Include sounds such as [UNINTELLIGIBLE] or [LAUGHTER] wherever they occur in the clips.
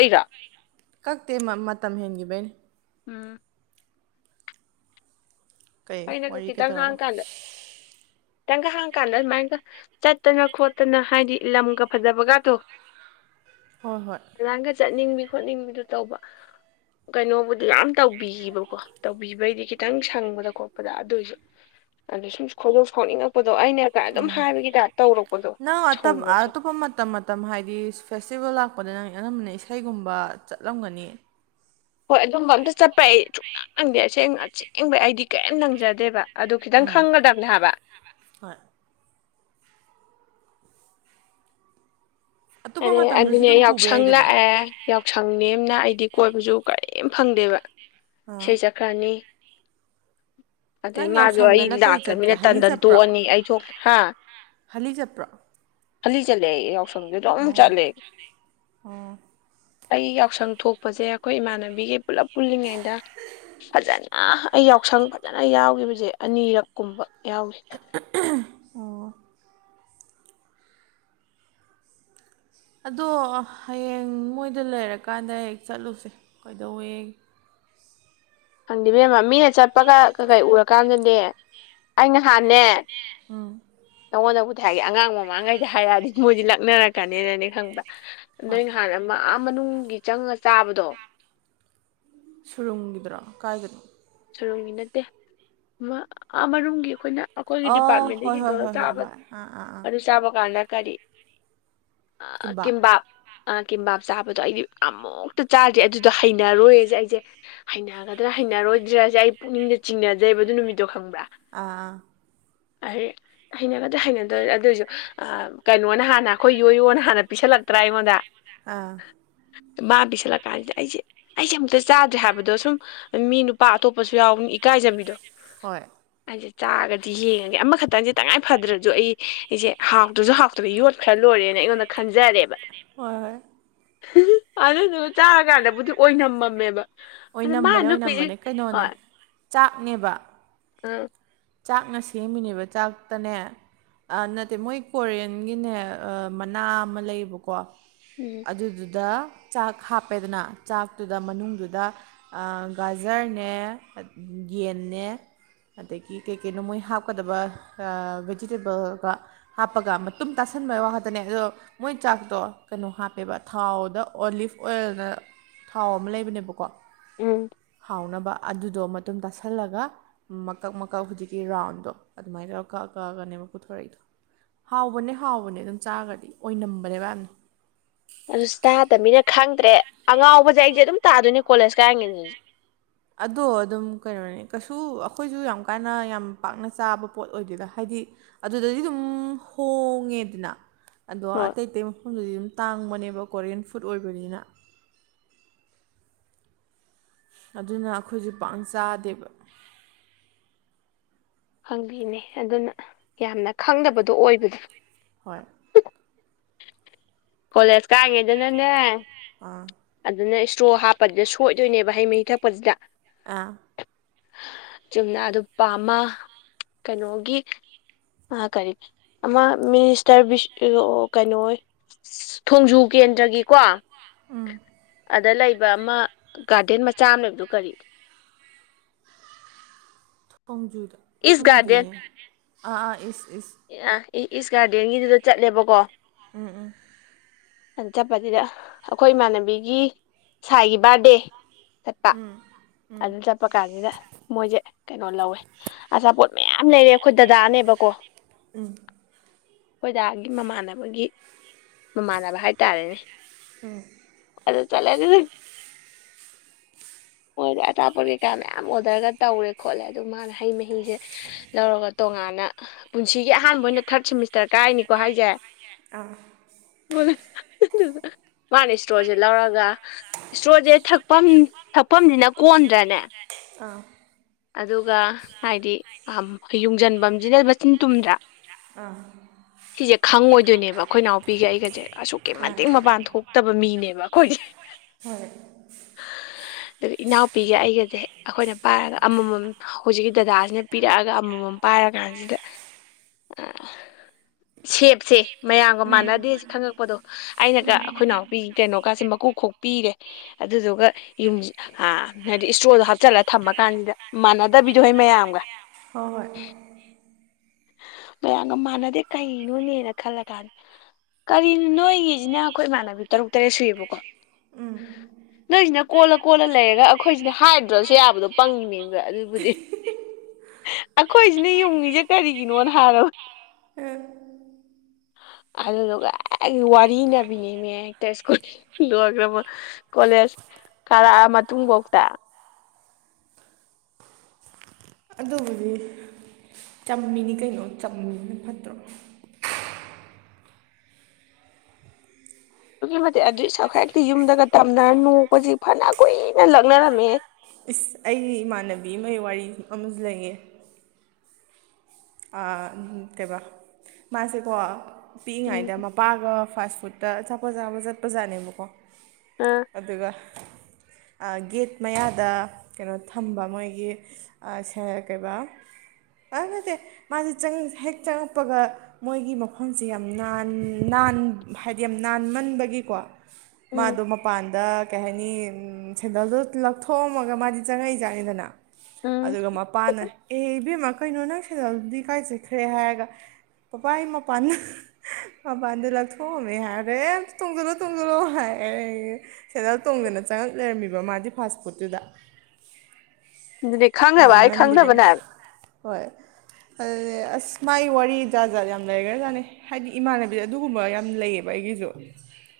ꯑꯩꯩꯒ [UNINTELLIGIBLE] [INAUDIBLE] ꯀꯛꯇꯦ ꯃꯇꯝ ꯍꯦꯟꯈꯤꯕꯩꯅꯦ ꯎꯝ ꯀꯩ ꯑꯩꯅ ꯋꯥꯔꯤ ꯈꯤꯇꯪ ꯀꯩꯗꯧꯔꯕ ꯉꯥꯡ ꯀꯥꯟꯗ ꯈꯤꯇꯪꯒ ꯍꯥꯡ ꯀꯥꯟꯗ ꯑꯗꯨꯃꯥꯏꯅꯒ ꯆꯠꯇꯅ ꯈꯣꯠꯇꯅ ꯍꯥꯏꯗꯤ ꯂꯝꯒ ꯐꯖꯕꯒꯗꯣ ꯍꯣꯏ ꯍꯣꯏ ꯅꯍꯥꯟꯒ ꯆꯠꯅꯤꯡꯕꯤ ꯈꯣꯠꯅꯤꯡꯕꯤꯗꯨ ꯇꯧꯕ ꯀꯩꯅꯣꯕꯨꯗꯤ ꯌꯥꯝ ꯇꯧꯕꯤꯌꯦꯕꯀꯣ ꯇꯧꯕꯤꯕꯩꯗꯤ ꯈꯤꯇꯪ ꯁꯪꯕꯗꯀꯣ ꯑꯗꯨꯑꯣꯏꯁꯨ ꯑꯗꯣ ꯁꯨꯝ ꯈꯣꯏꯗꯧ ꯁꯥꯎꯅꯤꯡꯉꯛꯄꯗꯣ ꯑꯩꯅ ꯑꯗꯨꯝ ꯍꯥꯏꯕꯒꯤ ꯇ ꯅ ꯑꯇꯣꯞꯕ ꯇꯞꯄ ꯇꯣ ꯃꯇꯝ ꯍꯥꯏꯗꯤ ꯐꯦꯁꯇꯤꯚꯦꯜ ꯂꯥꯛꯄꯗ ꯅꯪ ꯑꯅꯝꯕꯅ ꯏꯁꯩꯒꯨꯝꯕ ꯆꯠꯂꯝꯒꯅꯤ ꯍꯣꯏ ꯑꯗꯨꯝꯕ ꯑꯝꯇ ꯆꯠꯄ ꯑꯩ ꯁꯨꯅꯪ ꯅꯪꯗꯦ ꯑꯁꯦꯡ ꯑꯁꯦꯡꯕ ꯑꯩꯗꯤ ꯀꯔꯤꯝ ꯅꯪꯖꯗꯦꯕ ꯑꯗꯨ ꯈꯤꯇꯪ ꯈꯪꯒꯗꯕꯅꯦ ꯍꯥꯏꯕ ꯍꯣꯏ ꯑꯇꯣꯞꯄ ꯑ ꯃꯇꯝꯗꯁꯨ ꯑꯗꯨꯅꯦ ꯑꯗꯨꯝ ꯄꯨꯕ ꯌꯥꯎꯁꯪ ꯌꯥꯏꯗꯅ ꯂꯥꯛꯑꯦ ꯌꯥꯎꯁꯪ ꯅꯅ ꯑꯩꯗꯤ ꯀꯣꯏꯕꯁꯨ ꯀꯔꯤꯝ ꯐꯪꯗꯦꯕ ꯑꯥ ꯏꯁꯩ ꯆꯠꯈ꯭ꯔꯅꯤ ꯑꯗꯩ ꯅꯪ ꯃꯥꯁꯨ ꯑꯩ ꯌꯥꯎꯁꯪꯗꯅ ꯀꯩ ꯆꯠꯀꯦ ꯂꯥꯛꯇ꯭ꯔꯃꯤꯅ ꯇꯟ ꯍꯔꯤ ꯇꯟ ꯆꯠꯄ꯭ꯔꯥ ꯇꯣꯛꯑꯅꯤ ꯑꯩ ꯊꯣꯛ ꯍꯥ ꯍꯜꯂꯤ ꯆꯠꯄ꯭ꯔꯣ ꯍꯜꯂꯤ ꯆꯠꯂꯦ ꯑꯩ ꯌꯥꯎꯁꯪꯗ ꯑꯗꯨ ꯑꯃꯨꯛ ꯑꯣ ꯆꯠꯂꯦ ꯑꯣ ꯑꯩ ꯌꯥꯎꯁꯪ ꯊꯣꯛꯄꯁꯦ ꯑꯩꯈꯣꯏ ꯏꯃꯥꯟꯅꯕꯤꯒꯤ ꯄꯨꯜꯂꯞ ꯄꯨꯜꯂꯤꯉꯩꯗ ꯐꯖꯅ ꯑꯩ ꯌꯥꯎꯁꯪ ꯐꯖꯅ ꯌꯥꯎꯈꯤꯕꯁꯦ ꯑꯅꯤꯔꯛ ꯀꯨꯝꯕ ꯌꯥꯎꯏ ꯑꯣ ꯑꯗꯣ ꯍꯌꯦꯡ ꯃꯣꯏꯗ ꯂꯩꯔꯀꯥꯟꯗ ꯍꯦꯛ ꯆꯠꯂꯨꯁꯦ ꯀꯩꯗꯧꯋꯦ ꯈꯪꯗꯦꯕꯦꯝꯃ ꯃꯤꯅ ꯆꯠꯄꯒ ꯀꯩꯀꯩ ꯎꯔꯀꯥꯟꯗꯅꯦ ꯑꯩ ꯅꯍꯥꯟꯅꯦ ꯎ ꯅꯪꯉꯣꯟꯗꯕꯨꯗꯤ ꯍꯥꯏꯒꯦ ꯑꯉꯥꯡ ꯃꯃꯥꯡꯈꯩꯗ ꯍꯥꯏꯔꯛꯑꯗꯤ ꯃꯣꯏꯗꯤ ꯂꯛꯅꯔꯛꯀꯅꯤꯅꯅꯤ ꯈꯪꯕ ꯍꯣꯏ ꯅꯣꯏ ꯅꯍꯥꯟ ꯃꯅꯨꯡꯒꯤ ꯆꯪꯉ ꯆꯥꯕꯗꯣ ꯁꯨꯔꯨꯝꯒꯤꯗ꯭ꯔꯣ ꯀꯥꯏꯗꯅꯣ ꯁꯔꯨꯝꯒꯤ ꯅꯠꯇꯦ ꯑꯃꯅꯨꯡꯒꯤ ꯑꯩꯈꯣꯏꯅ ꯑꯩꯈꯣꯏꯒꯤ ꯑꯣ ꯗꯤꯄꯥꯔꯠꯃꯦꯟꯗꯒꯤ ꯍꯣꯏ ꯍꯣꯏ ꯍꯦꯟꯗꯣꯛꯅꯒ ꯍꯣꯏ ꯍꯣꯏ ꯆꯥꯕ ꯍꯣꯏ ꯑꯥ ꯑꯥ ꯑꯥ ꯑꯗꯨ ꯆꯥꯕ ꯀꯥꯟꯗ ꯀꯔꯤ ꯀꯤꯝꯕꯥꯞ ꯀꯕꯥ [INAUDIBLE] [UNINTELLIGIBLE] ꯑ ꯀꯤꯝꯕꯥꯞ ꯆꯥꯕꯗꯣ ꯑꯩꯗꯤ ꯑꯃꯨꯛꯇ ꯆꯥꯗ꯭ꯔꯤ ꯑꯗꯨꯗꯣ ꯍꯩꯅꯔꯣꯏꯌꯦꯁꯦ ꯑꯩꯁꯦ ꯍꯩꯅꯒꯗ꯭ꯔꯥ ꯍꯩꯅꯔꯣꯏꯗ꯭ꯔꯁꯦ ꯑꯩ ꯄꯨꯛꯅꯤꯡꯗ ꯆꯤꯡꯅꯖꯩꯕ ꯑꯗꯨ ꯅꯨꯃꯤꯠꯇꯣ ꯈꯪꯕ꯭ꯔꯥ ꯑꯥꯥ ꯍꯩꯅꯒꯗꯤ ꯍꯩꯅꯗꯣꯏꯔ ꯑꯗꯨꯑꯣꯏꯁꯨ ꯀꯩꯅꯣꯅ ꯍꯥꯟꯅ ꯑꯩꯈꯣꯏ ꯌꯣꯌꯣꯅ ꯍꯥꯟꯅ ꯄꯤꯁꯜꯂꯛꯇ꯭ꯔꯥ ꯑꯩꯉꯣꯟꯗ ꯑꯥ ꯃꯥ ꯄꯤꯁꯜꯂꯀꯥꯟꯁꯤꯗ ꯑꯩꯁꯦ ꯑꯩꯁꯦ ꯑꯃꯨꯛꯇ ꯆꯥꯗ꯭ꯔꯦ ꯍꯥꯏꯕꯗꯣ ꯁꯨꯝ ꯃꯤ ꯅꯨꯄꯤ ꯑꯇꯣꯞꯄꯁꯨ ꯌꯥꯎꯕꯅꯤꯅ ꯏꯀꯥꯏꯖꯕꯤꯗꯣ ꯍꯣꯏ ꯍꯥꯏ ꯆꯥꯔꯒꯗꯤ ꯌꯦꯡꯉꯒꯦ ꯑꯃꯈꯛꯇꯁꯦ ꯇꯉꯥꯏ ꯐꯗ꯭ꯔꯁꯨ ꯑꯩ ꯑꯩꯁꯦ ꯍꯥꯎꯇ꯭ꯔꯁꯨ ꯍꯥꯎꯇ꯭ꯔ ꯌꯣꯠꯈ꯭ꯔ ꯂꯣꯏꯔꯦꯅ ꯑꯩꯉꯣꯟꯗ ꯈꯟꯖꯔꯦꯕ ꯍꯣꯏ ꯍꯣꯏ ꯑꯗꯨꯗꯨꯒ ꯆꯥꯔꯀꯥꯟꯗꯕꯨꯗꯤ ꯑꯣꯏꯅꯝꯃꯝꯃꯦꯕ ꯑꯗ ꯃꯥ ꯑꯣꯏꯅꯝꯕꯅꯦ ꯂꯨꯞꯄꯤꯁꯤ ꯑꯣꯏꯅꯝꯕꯅꯦ ꯀꯩꯅꯣꯅꯦ ꯆꯥꯛꯅꯦꯕ ꯑꯥ ꯆꯥꯛꯅ ꯁꯦꯝꯃꯤꯅꯦꯕ ꯆꯥꯛꯇꯅꯦ ꯑꯥ ꯅꯠꯇꯦ ꯃꯣꯏ ꯀꯣꯔꯤꯌꯟꯒꯤꯅꯦ ꯃꯅꯥ ꯑꯃ ꯂꯩꯌꯦꯕꯀꯣ ꯎꯝ ꯑꯗꯨꯗꯨꯗ ꯆꯥꯛ ꯍꯥꯞꯄꯦꯗꯅ ꯆꯥꯛꯇꯨꯗ ꯃꯅꯨꯡꯗꯨꯗ ꯒꯥꯖꯔꯅꯦ ꯌꯦꯟꯅꯦ ꯑꯗꯒꯤ ꯀꯩꯀꯩꯅꯣ ꯃꯣꯏ ꯍꯥꯞꯀꯗꯕ ꯚꯦꯖꯤꯇꯦꯕꯜꯒ ꯍꯥꯞꯄꯒ ꯃꯇꯨꯝ ꯇꯥꯁꯟꯕꯩ ꯋꯥ ꯈꯠꯇꯅꯦ ꯑꯗꯣ ꯃꯣꯏ ꯆꯥꯛꯇꯣ ꯀꯩꯅꯣ ꯍꯥꯞꯄꯦꯕ ꯊꯥꯎꯗ ꯑꯣꯂꯤꯐ ꯑꯣꯏꯜꯅ ꯊꯥꯎ ꯑꯃ ꯂꯩꯕꯅꯦꯕꯀꯣ ꯎꯝ ꯍꯥꯎꯅꯕ ꯑꯗꯨꯗꯣ ꯃꯇꯨꯝ ꯇꯥꯁꯜꯂꯒ ꯃꯀꯛ ꯃ ꯀꯛ ꯍꯧꯖꯤꯛꯀꯤ ꯔꯥꯎꯟꯗꯣ ꯑꯗꯨꯃꯥꯏ ꯇꯧꯔ ꯀꯛ ꯀꯛꯑꯒꯅꯦꯕ ꯄꯨꯊꯣꯔꯛꯏꯗꯣ ꯍꯥꯎꯕꯅꯦ ꯍꯥꯎꯕꯅꯦ ꯑꯗꯨꯝ ꯆꯥꯒꯔꯗꯤ ꯑꯣꯏꯅꯝꯕꯅꯦꯕ ꯌꯥꯝꯅ ꯑꯗꯨꯁꯨ ꯇꯥꯗꯃꯤꯅ ꯈꯪꯗ꯭ꯔꯦ ꯑꯉꯥꯎꯕꯁꯦ ꯑꯩꯁꯦ ꯑꯗꯨꯝ ꯇꯥꯗꯣꯏꯅꯦ ꯀꯣꯂꯦꯖ ꯀꯥꯏꯔꯤꯉꯩꯗ ꯑꯗꯣ ꯑꯗꯨꯝ ꯀꯩꯅꯣꯅꯦ ꯀꯩꯁꯨ ꯑꯩꯈꯣꯏꯁꯨ ꯌꯥꯝ ꯀꯟꯅ ꯌꯥꯝ ꯄꯥꯛꯅ ꯆꯥꯕ ꯄꯣꯠ ꯑꯣꯏꯗꯣꯏꯗ ꯍꯥꯏꯗꯤ ꯑꯗꯨꯗꯗꯤ ꯑꯗꯨꯝ ꯍꯣꯡꯉꯦꯗꯅ ꯑꯗꯣ ꯍꯣꯏ ꯑꯇꯩ ꯑꯇꯩ ꯃꯐꯝꯗꯨꯗꯤ ꯑꯗꯨꯝ ꯇꯥꯡꯕꯅꯦꯕ ꯀꯣꯔꯤꯌꯟ ꯐꯨꯗ ꯑꯣꯏꯕꯅꯤꯅ ꯑꯗꯨꯅ ꯑꯩꯈꯣꯏꯁꯨ ꯄꯥꯛ ꯆꯥꯗꯦꯕ ꯍꯪꯕꯤꯅꯦ ꯑꯗꯨꯅ ꯌꯥꯝꯅ ꯈꯪꯗꯕꯗꯣ ꯑꯣꯏꯕꯗ ꯍꯣꯏ ꯀꯣꯂꯦꯖ ꯀꯥꯏꯉꯩꯗꯅꯅꯦ [UNINTELLIGIBLE] ꯑꯥ ꯑꯗꯨꯅ ꯏꯁꯇ꯭ꯔꯣ ꯍꯥꯞꯄꯁꯤꯗ ꯁꯣꯏꯗꯣꯏꯅꯦꯕ ꯍꯩ ꯃꯍꯤ ꯊꯛꯄꯁꯤꯗ ꯑꯥ ꯆꯨꯝꯅ ꯑꯗꯨ ꯄꯥꯝꯃ ꯀꯩꯅꯣꯒꯤ ꯑꯥ ꯀꯔꯤ ꯑꯃ ꯃꯤꯅꯤꯁ [UNINTELLIGIBLE] ꯀꯩꯅꯣ ꯑꯣꯏ ꯊꯣꯡꯖꯨ ꯀꯦꯟꯗ꯭ꯔꯒꯤꯀꯣ ꯎꯝ ꯑꯗ ꯂꯩꯕ ꯑꯃ ꯒꯥꯔꯗꯦꯟ ꯃꯆꯥ ꯑꯃ ꯂꯩꯕꯗꯣ ꯀꯔꯤ ꯊꯣꯡꯖꯨꯗ ꯏꯁ ꯈꯪꯗꯌꯦ ꯒꯥꯔꯗꯦꯟ ꯑꯥ ꯑꯥ ꯏꯁ ꯏꯁ ꯑ ꯏꯁ ꯒꯥꯔꯗꯦꯟꯒꯤꯗꯨꯗ ꯆꯠꯂꯦꯕꯀꯣ ꯎꯝ ꯎꯝ ꯑ ꯆꯠꯄꯁꯤꯗ ꯑꯩꯈꯣꯏ ꯏꯃꯥꯟꯅꯕꯤꯒꯤ ꯁꯥꯏꯒꯤ ꯕꯥꯔꯗꯦ ꯆꯠꯄ ꯑꯗꯨ ꯆꯠꯄ ꯀꯥꯟꯁꯤꯗ ꯃꯣꯏꯁꯦ ꯀꯩꯅꯣ ꯂꯧꯋꯦ ꯑꯆꯥꯄꯣꯠ ꯃꯌꯥꯝ ꯂꯩꯔꯛꯑꯦ ꯑꯩꯈꯣꯏ ꯗꯗꯥꯅꯦꯕꯀꯣ ꯎꯝ ꯈꯣꯏꯗꯥꯒꯤ ꯃꯃꯥꯟꯅꯕꯒꯤ ꯃꯃꯥꯟꯅꯕ ꯍꯥꯏꯇꯥꯔꯦꯅꯦ ꯑꯗꯨ ꯆꯠꯂꯦ ꯑꯗꯨ ꯃꯣꯏꯗꯤ ꯑꯆꯥꯄꯣꯠ ꯀꯩꯀꯥ ꯃꯌꯥꯝ ꯑꯣꯔꯗꯔꯒ ꯇꯧꯔꯦ ꯈꯣꯠꯂꯦ ꯑꯗꯨ ꯃꯥꯅ ꯍꯩ ꯃꯍꯤꯁꯦ ꯂꯧꯔꯒ ꯇꯣꯉꯥꯟꯅ ꯄꯨꯟꯁꯤꯒꯤ ꯑꯍꯥꯟꯕ ꯑꯣꯏꯅ ꯊꯥꯔꯠ ꯁꯤꯃꯤꯁꯇꯔ ꯀꯥꯏꯅꯤꯀꯣ ꯍꯥꯏꯁꯦ ꯑꯥ [UNINTELLIGIBLE] ꯃꯥꯅ ꯏꯁꯇ꯭ꯔꯣꯁꯦ ꯂꯧꯔꯒ ꯏꯁꯇ꯭ꯔꯣꯁꯦ ꯊꯛꯐꯝ ꯊꯛꯐꯝꯁꯤꯅ ꯀꯣꯟꯗ꯭ꯔꯅꯦ ꯑꯥ ꯑꯗꯨꯒ ꯍꯥꯏꯗꯤ ꯌꯨꯡꯁꯤꯟꯐꯝꯁꯤꯅ ꯃꯆꯤꯟ ꯇꯨꯝꯗ꯭ꯔꯥ ꯑꯥ ꯁꯤꯁꯦ ꯈꯪꯉꯣꯏꯗꯣꯏꯅꯦꯕ ꯑꯩꯈꯣꯏ ꯏꯅꯥꯎꯄꯤꯒ ꯑꯩꯒꯁꯦ ꯑꯁꯨꯛꯀꯤ ꯃꯇꯤꯛ ꯃꯄꯥꯟ ꯊꯣꯛꯇꯕ ꯃꯤꯅꯦꯕ ꯑꯩꯈꯣꯏꯁꯦ ꯍꯣꯏ ꯑꯗꯨꯒ ꯏꯅꯥꯎꯄꯤꯒ ꯑꯩꯒꯁꯦ ꯑꯩꯈꯣꯏꯅ ꯄꯥꯏꯔꯒ ꯑꯃꯃꯝ ꯍꯧꯖꯤꯛꯀꯤ ꯗꯗꯥꯁꯤꯅ ꯄꯤꯔꯛꯑꯒ ꯑꯃꯃꯝ ꯄꯥꯏꯔ ꯀꯥꯟꯁꯤꯗ ꯁꯦꯞꯁꯦ ꯃꯌꯥꯝꯒ ꯃꯥꯟꯅꯗꯦꯁꯦ ꯈꯪꯉꯛꯄꯗꯣ ꯑꯩꯅꯒ ꯑꯩꯈꯣꯏ ꯏ ꯅꯥꯎꯄꯤ ꯀꯩꯅꯣꯀꯥꯁꯦ ꯃꯀꯨꯈꯣꯛ ꯄꯤꯔꯦ ꯑꯗꯨꯗꯨꯒ ꯌꯨꯝ ꯑ ꯍꯥꯏꯗꯤ ꯏꯁꯇꯣꯗꯣ ꯍꯥꯞꯆꯤꯜꯂꯒ ꯊꯝꯃ ꯀꯥꯟꯁꯤꯗ ꯃꯥꯟꯅꯗꯕꯤꯗꯣ ꯍꯣꯏ ꯃꯌꯥꯝꯒ ꯍꯣꯏ ꯍꯣꯏ ꯃꯌꯥꯝꯒ ꯃꯥꯟꯅꯗꯦ ꯀꯩꯅꯣꯅꯦꯅ ꯈꯜꯂ ꯀꯥꯟꯗ ꯀꯔꯤꯅꯣ ꯅꯣꯏꯒꯤꯁꯤꯅ ꯑꯩꯈꯣꯏ ꯏꯃꯥꯟꯅꯕꯤ ꯇꯔꯨꯛ ꯇꯔꯦꯠ ꯁꯨꯏꯌꯦꯕꯀꯣ ꯎꯝ [UNINTELLIGIBLE] [INAUDIBLE] ꯅꯣꯏꯁꯤꯅ ꯀꯣꯜꯂ ꯀꯣꯜꯂ ꯂꯩꯔꯒ ꯑꯩꯈꯣꯏꯁꯤꯅ ꯍꯥꯏꯗ꯭ꯔꯁꯨ ꯌꯥꯕꯗꯣ ꯄꯪꯉꯤ ꯕꯥ ꯑꯗꯨꯕꯨꯗꯤ ꯑꯩꯈꯣꯏꯁꯤꯅ ꯌꯨꯡꯉꯤꯁꯦ ꯀꯔꯤꯒꯤꯅꯣꯅ ꯍꯥꯏꯔꯕ ꯑꯦ [UNINTELLIGIBLE] [INAUDIBLE] ꯑꯗꯨꯗꯨꯒ ꯑꯩ ꯋꯥꯔꯤꯅꯕꯤꯅꯤꯃꯦ ꯍꯦꯛꯇ ꯁ꯭ꯀꯨꯜ ꯂꯣꯏꯒ꯭ꯔ ꯑꯃ ꯀꯣꯂꯦꯖ ꯀꯥꯔꯛꯑ ꯃꯇꯨꯡꯐꯧꯇ ꯑꯗꯨꯗꯤ ꯆꯝꯃꯤꯅꯤ ꯀꯩꯅꯣ ꯆꯝꯃꯤꯅ ꯐꯠꯇ꯭ꯔꯣ ꯑꯗꯨꯛꯀꯤ ꯃꯇꯤꯛ ꯑꯗꯨꯏꯁꯨ ꯍꯦꯛꯇꯤ ꯌꯨꯝꯗꯒ ꯇꯝꯅꯔ ꯅꯣꯛꯄꯁꯤ ꯐꯅ ꯀꯨꯏꯅ ꯂꯛꯅꯔꯝꯃꯦ ꯏꯁꯁ ꯑꯩ ꯏꯃꯥꯟꯅꯕꯤ ꯑꯃꯒꯤ ꯋꯥꯔꯤ ꯑꯃꯁꯨ ꯂꯩꯌꯦ ꯑꯥ ꯀꯩꯕ ꯃꯥꯁꯦꯀꯣ ꯎꯝ ꯄꯤꯛꯏꯉꯩꯗ ꯄꯥꯒ ꯐꯥꯁ ꯐꯨꯗꯠꯇ ꯑꯆꯄꯣꯠ ꯆꯥꯕ ꯆꯠꯄꯖꯥꯠꯅꯦꯕꯀꯣ ꯎꯝ ꯑꯗꯨꯒ ꯒꯦꯠ ꯃꯌꯥꯗ ꯀꯩꯅꯣ ꯊꯝꯕ ꯃꯣꯏꯒꯤ ꯑꯥ ꯁꯔ ꯀꯩꯕ ꯑꯥ ꯅꯠꯇꯦ ꯃꯥꯁꯤ ꯆꯪ ꯍꯦꯛ ꯆꯪꯉꯛꯄꯒ ꯃꯣꯏꯒꯤ ꯃꯐꯝꯁꯦ ꯌꯥꯝ ꯅꯥꯟ ꯅꯥꯟ ꯍꯥꯏꯗꯤ ꯌꯥꯝ ꯅꯥꯟꯃꯟꯕꯒꯤꯀꯣ ꯎꯝ ꯃꯥꯗꯣ ꯃꯄꯥꯟꯗ ꯀꯩ ꯍꯥꯏꯅꯤ ꯁꯦꯟꯗꯜꯗꯣ ꯂꯧꯊꯣꯛꯑꯝꯃꯒ ꯃꯥꯗꯤ ꯆꯪꯉꯛꯏ ꯖꯥꯠꯅꯤꯗꯅ ꯎꯝ ꯑꯗꯨꯒ ꯃꯄꯥꯥꯟꯅ ꯑꯦ ꯏꯕꯦꯝꯃ ꯀꯩꯅꯣ ꯅꯪ ꯁꯦꯗꯜꯗꯤ ꯀꯥꯏ ꯆꯠꯈ꯭ꯔꯦ ꯍꯥꯏꯔꯒ ꯕꯕꯥ ꯑꯩ ꯃꯄꯥꯟꯗ ꯃꯄꯥꯟꯗ ꯂꯧꯊꯣꯑꯃꯦ ꯍꯥꯢꯔꯦ ꯑꯦ ꯇꯣꯡꯖꯤꯂꯨ ꯇꯨꯡꯖꯤꯂꯨ ꯍꯥꯏ ꯁꯦꯟꯗꯜ ꯇꯣꯡꯗꯅ ꯆꯪꯉꯛ ꯂꯩꯔꯝꯃꯤꯕ ꯃꯥꯗꯤ ꯐꯥꯁ ꯐꯨꯠꯇꯨꯗ ꯑꯗꯨꯅꯤ ꯈꯪꯗꯕ ꯍꯥꯢ ꯈꯪꯗꯕꯅꯦ ꯍꯥꯢꯕ ꯍꯣꯏ ꯑꯗꯨ ꯑꯁ ꯃꯥꯥꯏ ꯋꯥꯔꯤ ꯖꯥꯠ ꯖꯥꯠ ꯌꯥꯝ ꯂꯩꯈ꯭ꯔꯖꯥꯠꯅꯤ ꯍꯥꯏꯗꯤ ꯏꯃꯥꯟꯅꯕꯤꯗꯨ ꯑꯗꯨꯒꯨꯝꯕ ꯌꯥꯝ ꯂꯩꯌꯦꯕ ꯑꯩꯒꯤꯁꯨ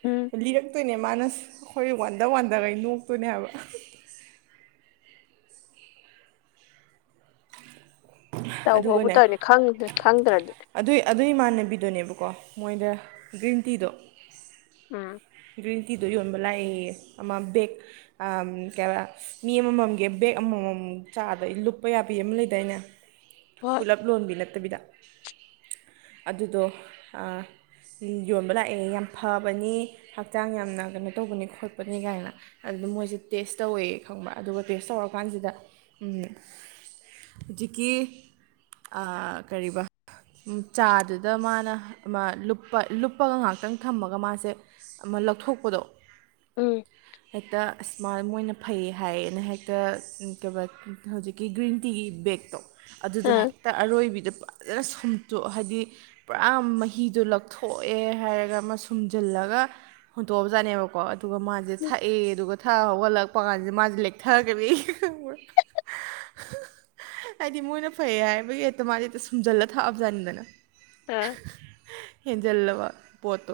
ꯎꯝ ꯂꯤꯔꯛꯇꯣꯏꯅꯦ ꯃꯥꯅ ꯑꯩꯈꯣꯏ ꯋꯥꯟꯗ ꯋꯥꯟꯗꯈꯩ ꯅꯣꯛꯇꯣꯏꯅꯦ ꯍꯥꯏꯕ [INAUDIBLE] ꯇꯧꯕꯕꯨ ꯑꯗꯨꯒꯅꯦ ꯇꯧꯔꯤꯅꯤ ꯈꯪ ꯈꯪꯗ꯭ꯔꯗꯤ ꯑꯗꯨꯏ ꯑꯗꯨ ꯏꯃꯥꯟꯅꯕꯤꯗꯨꯅꯦꯕꯀꯣ ꯃꯣꯏꯗ ꯒ꯭ꯔꯤꯟ ꯇꯤꯗꯣ ꯎꯝ ꯒ꯭ꯔꯤꯟ ꯇꯤꯗꯣ ꯌꯣꯟꯕ ꯂꯥꯛꯑꯦ ꯑꯃ ꯕꯦꯛ ꯀꯩ ꯃꯤ ꯑꯃꯃꯝꯒꯤ ꯕꯦꯛ ꯑꯃꯃꯝ ꯆꯥꯗ ꯂꯨꯞꯄ ꯌꯥꯕꯤ ꯑꯃ ꯂꯩꯗꯥꯏꯅꯦ ꯍꯣꯏ ꯄꯨꯂꯞ ꯂꯣꯟꯕꯤ ꯅꯠꯇꯕꯤꯗ ꯑꯗꯨꯗꯣ ꯌꯣꯟꯕ ꯂꯥꯛꯑꯦ ꯌꯥꯝ ꯐꯕꯅꯤ ꯍꯛꯆꯥꯡ ꯌꯥꯝꯅ ꯀꯩꯅꯣ ꯇꯧꯕꯅꯤ ꯈꯣꯠꯄꯅꯤ ꯀꯥꯏꯅ ꯑꯗꯨꯗ ꯃꯣꯏꯁꯦ ꯇꯦꯁ ꯇꯧꯋꯦ ꯈꯪꯕ ꯑꯗꯨꯒ ꯇꯦꯁ ꯇꯧꯔꯀꯥꯟꯁꯤꯗ ꯍꯧꯖꯤꯛꯀꯤ ꯀꯔꯤꯕ ꯆꯥꯗꯨꯗ ꯃꯥꯅ ꯂꯨꯞꯄꯒ ꯉꯥꯏꯍꯥꯛꯇꯪ ꯊꯝꯃꯒ ꯃꯥꯁꯦ ꯑꯃ ꯂꯧꯊꯣꯛꯄꯗꯣ ꯎꯝ ꯍꯦꯛꯇ ꯑꯁꯃꯥꯏꯜ ꯃꯣꯏꯅ ꯐꯩ ꯍꯥꯏꯌꯦꯅ ꯍꯦꯛꯇ ꯀꯩ ꯍꯧꯖꯤꯛꯀꯤ ꯒ꯭ꯔꯤꯟ ꯇꯤꯒꯤ ꯕꯦꯛꯇꯣ ꯑꯗꯨꯗꯣ ꯑ ꯍꯦꯛꯇ ꯑꯔꯣꯏꯕꯤꯗ ꯐꯖꯅ ꯁꯨꯝꯇꯣꯛ ꯍꯥꯏꯗꯤ ꯄꯨꯔꯥ ꯃꯍꯤꯗꯣ ꯂꯧꯛꯊꯣꯛꯑꯦ ꯍꯥꯏꯔꯒ ꯑꯃ ꯁꯨꯝꯖꯤꯜꯂꯒ ꯍꯨꯟꯇꯣꯛꯑꯕꯖꯥꯠꯅꯦꯕꯀꯣ ꯑꯗꯨꯒ ꯃꯥꯁꯦ ꯊꯥꯛꯑꯦ ꯑꯗꯨꯒ [UNINTELLIGIBLE] ꯍꯧꯒꯠꯂꯛꯄ ꯀꯥꯟꯁꯤ ꯃꯥꯁꯦ ꯂꯦꯛꯊꯔꯒ [UNINTELLIGIBLE] ꯍꯥꯏꯗꯤ ꯃꯣꯏꯅ ꯐꯩ ꯍꯥꯏꯕꯒꯤ ꯍꯦꯛꯇ ꯃꯥꯁꯦ ꯁꯨꯝꯖꯜꯂ ꯊꯥꯛꯑꯕꯖꯥꯅꯤꯗꯅ ꯎ ꯍꯦꯟꯖꯜꯂꯨꯕ ꯄꯣꯠꯇꯣ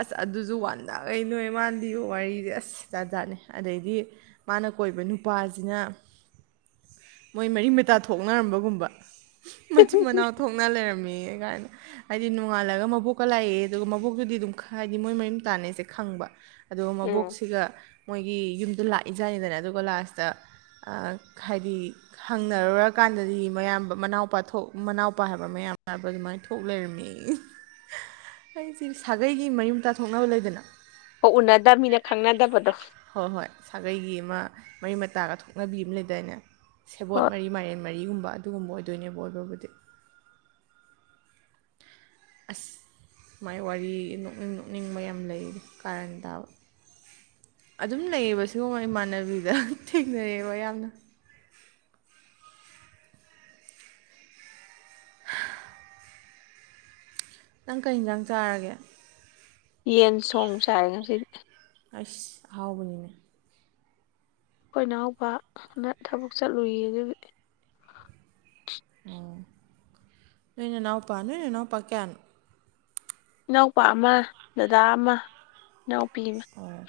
ꯑꯁ ꯑꯗꯨꯁꯨ ꯋꯥꯟꯗꯥꯈꯩ ꯅꯣꯛꯑꯦ ꯃꯥꯥꯅ ꯂꯤꯕ ꯋꯥꯔꯤꯁꯦ ꯑꯁ ꯖꯥꯠ ꯖꯥꯠꯅꯤ ꯑꯗꯩꯗꯤ ꯃꯥꯅ ꯀꯣꯏꯕ ꯅꯨꯄꯥꯁꯤꯅ ꯃꯣꯏ ꯃꯔꯤ ꯃꯇꯥ ꯊꯣꯛꯅꯔꯝꯕꯒꯨꯝꯕ ꯃꯆꯤꯟ ꯃꯅꯥꯎ ꯊꯣꯛꯅ ꯂꯩꯔꯝꯃꯦ ꯀꯥꯏꯅ ꯍꯥꯏꯗꯤ ꯅꯣꯡꯉꯥꯜꯂꯒ ꯃꯕꯣꯛꯀ ꯂꯥꯛꯑꯦ ꯑꯗꯨꯒ ꯃꯕꯣꯛꯇꯨꯗꯤ ꯑꯗꯨꯝ ꯍꯥꯏꯗꯤ ꯃꯣꯏ ꯃꯕꯤ ꯃꯇꯥꯅꯤꯁꯦ ꯈꯪꯕ ꯑꯗꯨꯒ ꯎꯝ ꯃꯕꯣꯛꯁꯤꯒ ꯃꯣꯏꯒꯤ ꯌꯨꯝꯗ ꯂꯥꯛꯏꯖꯥꯠꯅꯤꯗꯅ ꯑꯗꯨꯒ ꯂꯥꯁꯇ ꯑ ꯍꯥꯏꯗꯤ ꯍꯪꯅꯔꯨꯔꯀꯥꯟꯗꯗꯤ ꯃꯌꯥꯝ ꯃꯅꯥꯎꯄꯥ ꯊꯣꯛ ꯃꯅꯥꯎꯄꯥ ꯍꯥꯏꯕ ꯃꯌꯥꯝ ꯍꯥꯏꯕ ꯑꯗꯨꯃꯥꯏꯅ ꯊꯣꯛ ꯂꯩꯔꯝꯃꯤ ꯑꯩꯁꯦ ꯁꯥꯒꯩꯒꯤ ꯃꯔꯤ ꯃꯇꯥ ꯊꯣꯛꯅꯕ ꯂꯩꯗꯅ ꯍꯣꯏ ꯎꯅꯗꯕꯅꯤꯅ ꯈꯪꯅꯗꯕꯗꯣ ꯍꯣꯏ ꯍꯣꯏ ꯁꯥꯒꯩꯒꯤ ꯑꯃ ꯃꯔꯤ ꯃꯇꯥꯒ ꯊꯣꯛꯅꯕꯤ ꯑꯃ ꯂꯩꯗꯥꯏꯅꯦ ꯁꯦꯕꯣꯠ ꯍꯣꯏ ꯃꯔꯤ ꯃꯥꯏꯔꯦꯟ ꯃꯔꯤꯒꯨꯝꯕ ꯑꯗꯨꯒꯨꯝꯕ ꯑꯣꯏꯗꯣꯏꯅꯦꯕ ꯑꯣꯏꯕꯕꯨꯗꯤ ꯑꯁ ꯃꯥꯏ ꯋꯥꯔꯤ ꯅꯣꯛ ꯅꯣꯛꯅꯤꯡꯕ ꯌꯥꯝ ꯂꯩ ꯀꯥꯔꯟ ꯇꯥꯕ ꯑꯗꯨꯝ ꯂꯩꯌꯦꯕ ꯁꯤꯒꯨꯝꯕ ꯏꯃꯥꯟꯅꯕꯤꯗ ꯊꯦꯡꯅꯔꯑꯦꯕ ꯌꯥꯝꯅ ꯅꯪ ꯀꯩ ꯌꯦꯟꯖꯥꯡ ꯆꯥꯔꯒꯦ ꯌꯦꯟ ꯁꯣꯡ ꯆꯥꯏ ꯉꯁꯤꯗꯤ ꯑꯩꯁ ꯑꯍꯥꯎꯕꯅꯤꯅꯦ ꯑꯩꯈꯣꯏ ꯏꯅꯥꯍꯎꯄꯥꯅ ꯊꯕꯛ ꯆꯠꯂꯨꯏ ꯑꯗꯨꯒꯤ ꯑꯣ ꯅꯣꯏ ꯅꯅꯥꯎ ꯄꯥ ꯅꯣꯏꯅꯅꯥꯎ ꯄꯥ ꯀꯌꯥꯅꯣ ꯏꯅꯥꯎꯄꯥ ꯑꯃ ꯗꯗꯥ ꯑꯃ ꯏꯅꯥꯎꯄꯤ ꯑꯃ ꯑꯣ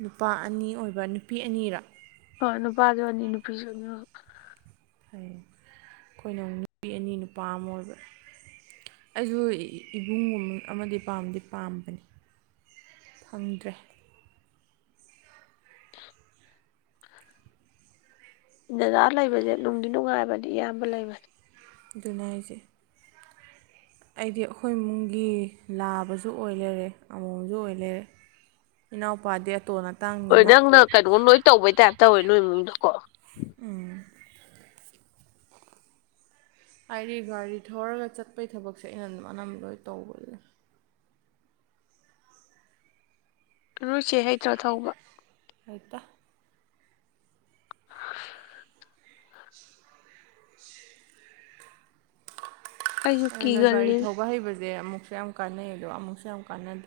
ꯅꯨꯄꯥ ꯑꯅꯤ ꯑꯣꯏꯕ ꯅꯨꯄꯤ ꯑꯅꯤꯔ ꯍꯣꯏ ꯅꯨꯄꯥꯁꯨꯠꯑꯅꯤ ꯅꯨꯄꯤꯁꯨ ꯑꯅꯤ [UNINTELLIGIBLE] ꯑꯩꯈꯣꯏꯅ ꯑꯃꯨꯛ ꯅꯨꯄꯤ ꯑꯅꯤ ꯅꯨꯄꯥ ꯑꯃ ꯑꯣꯏꯕ ꯑꯩꯁꯨ ꯏꯕꯨꯡꯒꯨꯝꯕ ꯑꯃꯗꯤ ꯄꯥꯝꯗꯤ ꯄꯥꯝꯕꯅꯤ ꯐꯪꯗ꯭ꯔꯦ ꯗꯥꯗꯥ ꯂꯩꯕꯁꯦ ꯅꯨꯡꯗꯤ ꯅꯨꯡꯉꯥꯏꯕꯅꯤ ꯏꯌꯥꯝꯕ ꯂꯩꯕꯁꯦ ꯑꯗꯨꯅꯦ ꯍꯥꯏꯁꯦ ꯑꯩꯗꯤ ꯑꯩꯈꯣꯏ ꯏꯃꯨꯡꯒꯤ ꯂꯥꯕꯁꯨ ꯑꯣꯏ ꯂꯩꯔꯦ ꯑꯃꯣꯝꯁꯨ ꯑꯣꯏ ꯂꯩꯔꯦ ꯏꯅꯥꯎꯄꯥꯗꯤ ꯑꯇꯣꯟ ꯍꯣꯏ ꯑꯇꯥꯡꯅꯤꯅ ꯅꯪꯅ ꯀꯩꯅꯣ ꯅꯣꯏ ꯇꯧꯕꯩ ꯇꯥꯏꯞ ꯇꯧꯋꯦ ꯅꯣꯏ ꯏꯃꯨꯡꯗꯨ ꯀꯣ ꯎꯝ ꯍꯥꯏꯗꯤ ꯒꯥꯔꯤ ꯊꯧꯔꯒ ꯆꯠꯄꯒꯤ ꯊꯕꯛꯁꯦ ꯑꯩꯅ ꯑꯗꯨꯝ ꯑꯅꯝꯕ ꯂꯣꯏ ꯇꯧꯕꯗꯨ ꯅꯣꯏꯆꯦ ꯍꯩꯇ꯭ꯔꯥ ꯊꯧꯕ ꯍꯩꯇꯦ [UNINTELLIGIBLE] ꯑꯩꯁꯨ ꯑꯗꯨꯅ ꯒꯥꯔꯤ ꯀꯤꯒꯜꯂꯤ ꯊꯧꯕ ꯍꯩꯕꯁꯦ ꯑꯃꯨꯛꯁꯨ ꯌꯥꯝ ꯀꯥꯟꯅꯩ ꯑꯗꯣ ꯑꯃꯨꯛꯁꯨ ꯌꯥꯝ ꯀꯥꯟꯅꯗꯦ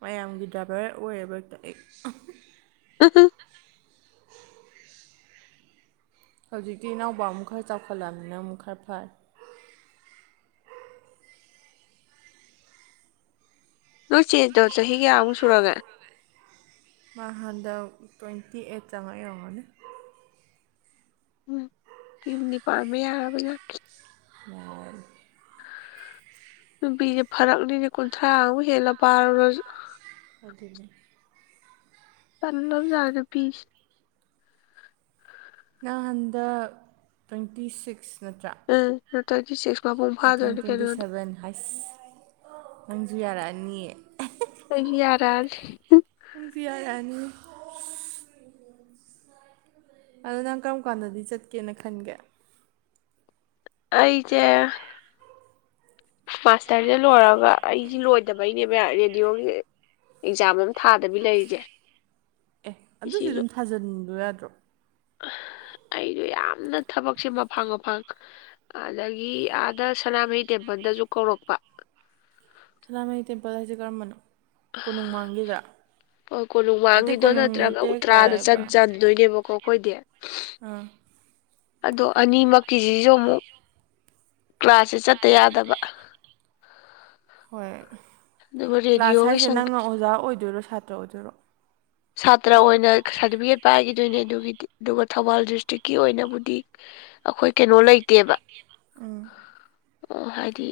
ꯃꯌꯥꯝꯒꯤ ꯗ꯭ꯔꯥꯏꯚꯔ ꯑꯣꯏꯔꯦꯕ [UNINTELLIGIBLE] ꯎꯝ [UNINTELLIGIBLE] ꯍꯧꯖꯤꯛꯇꯤ ꯏꯅꯥꯎꯕ ꯑꯃꯨꯛ ꯈꯔ ꯆꯥꯎꯈꯠꯂꯕꯃꯤꯅ ꯑꯃꯨꯛ ꯈꯔ ꯐꯔꯦ ꯅꯣꯏ ꯆꯦꯗꯣ ꯆꯍꯤ ꯀꯌꯥꯃꯨꯛ ꯁꯨꯔꯒꯦ ꯃ ꯍꯥꯟꯗ ꯇ꯭ꯋꯦꯟꯇꯤ ꯑꯩꯠ ꯌꯡꯉꯛꯏ ꯑꯣꯏꯔꯝꯒꯅꯤ ꯎꯝ ꯌꯨꯝꯗꯤ ꯄꯥꯟꯕ ꯌꯥꯔꯕ ꯖꯥꯠꯅꯤ [UNINTELLIGIBLE] ꯅꯨꯄꯤꯁꯦ ꯐꯔꯛꯅꯤꯅꯦ ꯀꯨꯟꯊ꯭ꯔꯥꯃꯨꯛ ꯍꯦꯜꯂꯒ ꯄꯥꯜꯔꯨꯔꯁꯨ ꯑꯗꯨꯅꯤ ꯄꯟꯣꯖꯥ ꯄꯁ ꯅꯍꯟꯗꯛ ꯇ꯭ꯋꯦꯟꯇꯤ ꯁꯤꯛꯁ ꯅꯠꯇ꯭ꯔꯥ ꯇ꯭ꯋꯦꯟꯤ ꯁꯤꯁ ꯃꯊꯪ ꯇ꯭ꯋꯦꯟꯇꯤ ꯁꯚꯦꯟ ꯍꯥꯏꯁ ꯅꯪꯖꯨ ꯌꯥꯔꯛꯑꯅꯤ ꯀ ꯌꯥꯔ ꯪꯖꯤꯌꯥꯔꯅꯤ ꯑꯗꯣ ꯅꯪ ꯀꯔꯝ ꯀꯥꯟꯗꯗꯤ ꯆꯠꯀꯦꯅ ꯈꯟꯒꯦ ꯑꯦ ꯑꯩꯗꯤ ꯃꯥꯁꯇꯔꯁꯤ ꯂꯣꯏꯔꯒ ꯑꯩꯁꯤ ꯂꯣꯏꯗꯕꯩꯅꯦꯕ ꯔꯦꯗꯤꯑꯣꯒꯤ ꯑꯦꯛꯖꯥꯝ ꯑꯗꯨꯝ ꯊꯥꯗꯕꯤ ꯂꯩꯔꯤꯁꯦ ꯑꯗꯨꯁꯨ ꯑꯗꯨꯝ ꯊꯥꯖꯤꯟꯕ ꯌꯥꯗ꯭ꯔꯣ ꯑꯩꯁꯨꯣ ꯌꯥꯝꯅ ꯊꯕꯛꯁꯦ ꯃꯐꯥꯡ ꯃꯐꯥꯡ ꯑꯗꯒꯤ ꯑꯥꯗ ꯁꯅꯥꯃꯍꯤ ꯇꯦꯝꯄꯜꯗꯁꯨ ꯀꯧꯔꯛꯄ ꯁꯅꯥꯃꯍꯤ ꯇꯦꯝꯄꯜ ꯍꯥꯏꯁꯦ ꯀꯔꯝꯕꯅꯣ ꯀꯣꯅꯨꯡꯃꯥꯡꯒꯤꯗ ꯑꯣ ꯀꯣꯅꯨꯡ ꯃꯥꯡꯉꯤꯗꯣ ꯅꯠꯇ꯭ꯔꯒ ꯎ ꯇ꯭ꯔꯥꯗ ꯀꯥꯏꯕ ꯆꯪ ꯆꯟꯗꯣꯏꯅꯦꯕꯀꯣ ꯑꯩꯈꯣꯏꯗꯤ ꯑꯥ ꯑꯗꯣ ꯑꯅꯤꯃꯛꯀꯤꯁꯤꯁꯨ ꯑꯃꯨꯛ ꯀ꯭ꯂꯥꯁꯁꯦ ꯆꯠꯇ ꯌꯥꯗꯕ ꯍꯣꯏ ꯑꯗꯨꯒ ꯀ꯭ꯂꯥꯁ ꯔꯦꯗꯤꯑꯣꯒꯤ ꯍꯥꯏꯁꯦ ꯅꯪꯅ ꯑꯣꯖꯥ ꯑꯣꯏꯗꯣꯏꯔꯣ ꯁꯥꯇ꯭ꯔ ꯑꯣꯏꯗꯣꯏꯔꯣ ꯁꯥꯇ꯭ꯔ ꯑꯣꯏꯅ ꯁꯥꯔꯇꯤꯐꯤꯀꯦꯠ ꯄꯥꯏꯈꯤꯗꯣꯏꯅꯦ ꯑꯗꯨꯒꯤꯗꯤ ꯑꯗꯨꯒ ꯊꯧꯕꯥꯜ ꯗꯤꯁꯇ꯭ꯔꯤꯛꯀꯤ ꯑꯣꯏꯅꯕꯨꯗꯤ ꯑꯩꯈꯣꯏ ꯀꯩꯅꯣ ꯂꯩꯇꯦꯕ ꯑ [UNINTELLIGIBLE] [INAUDIBLE] ꯍꯥꯏꯗꯤ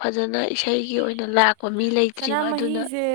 ꯐꯖꯅ ꯏꯁꯩꯒꯤ ꯑꯣꯏꯅ ꯂꯥꯛꯄ ꯃꯤ ꯂꯩꯇ꯭ꯔꯤꯕ ꯑꯗꯨꯅ ꯁꯅꯥꯃꯍꯤꯁꯦ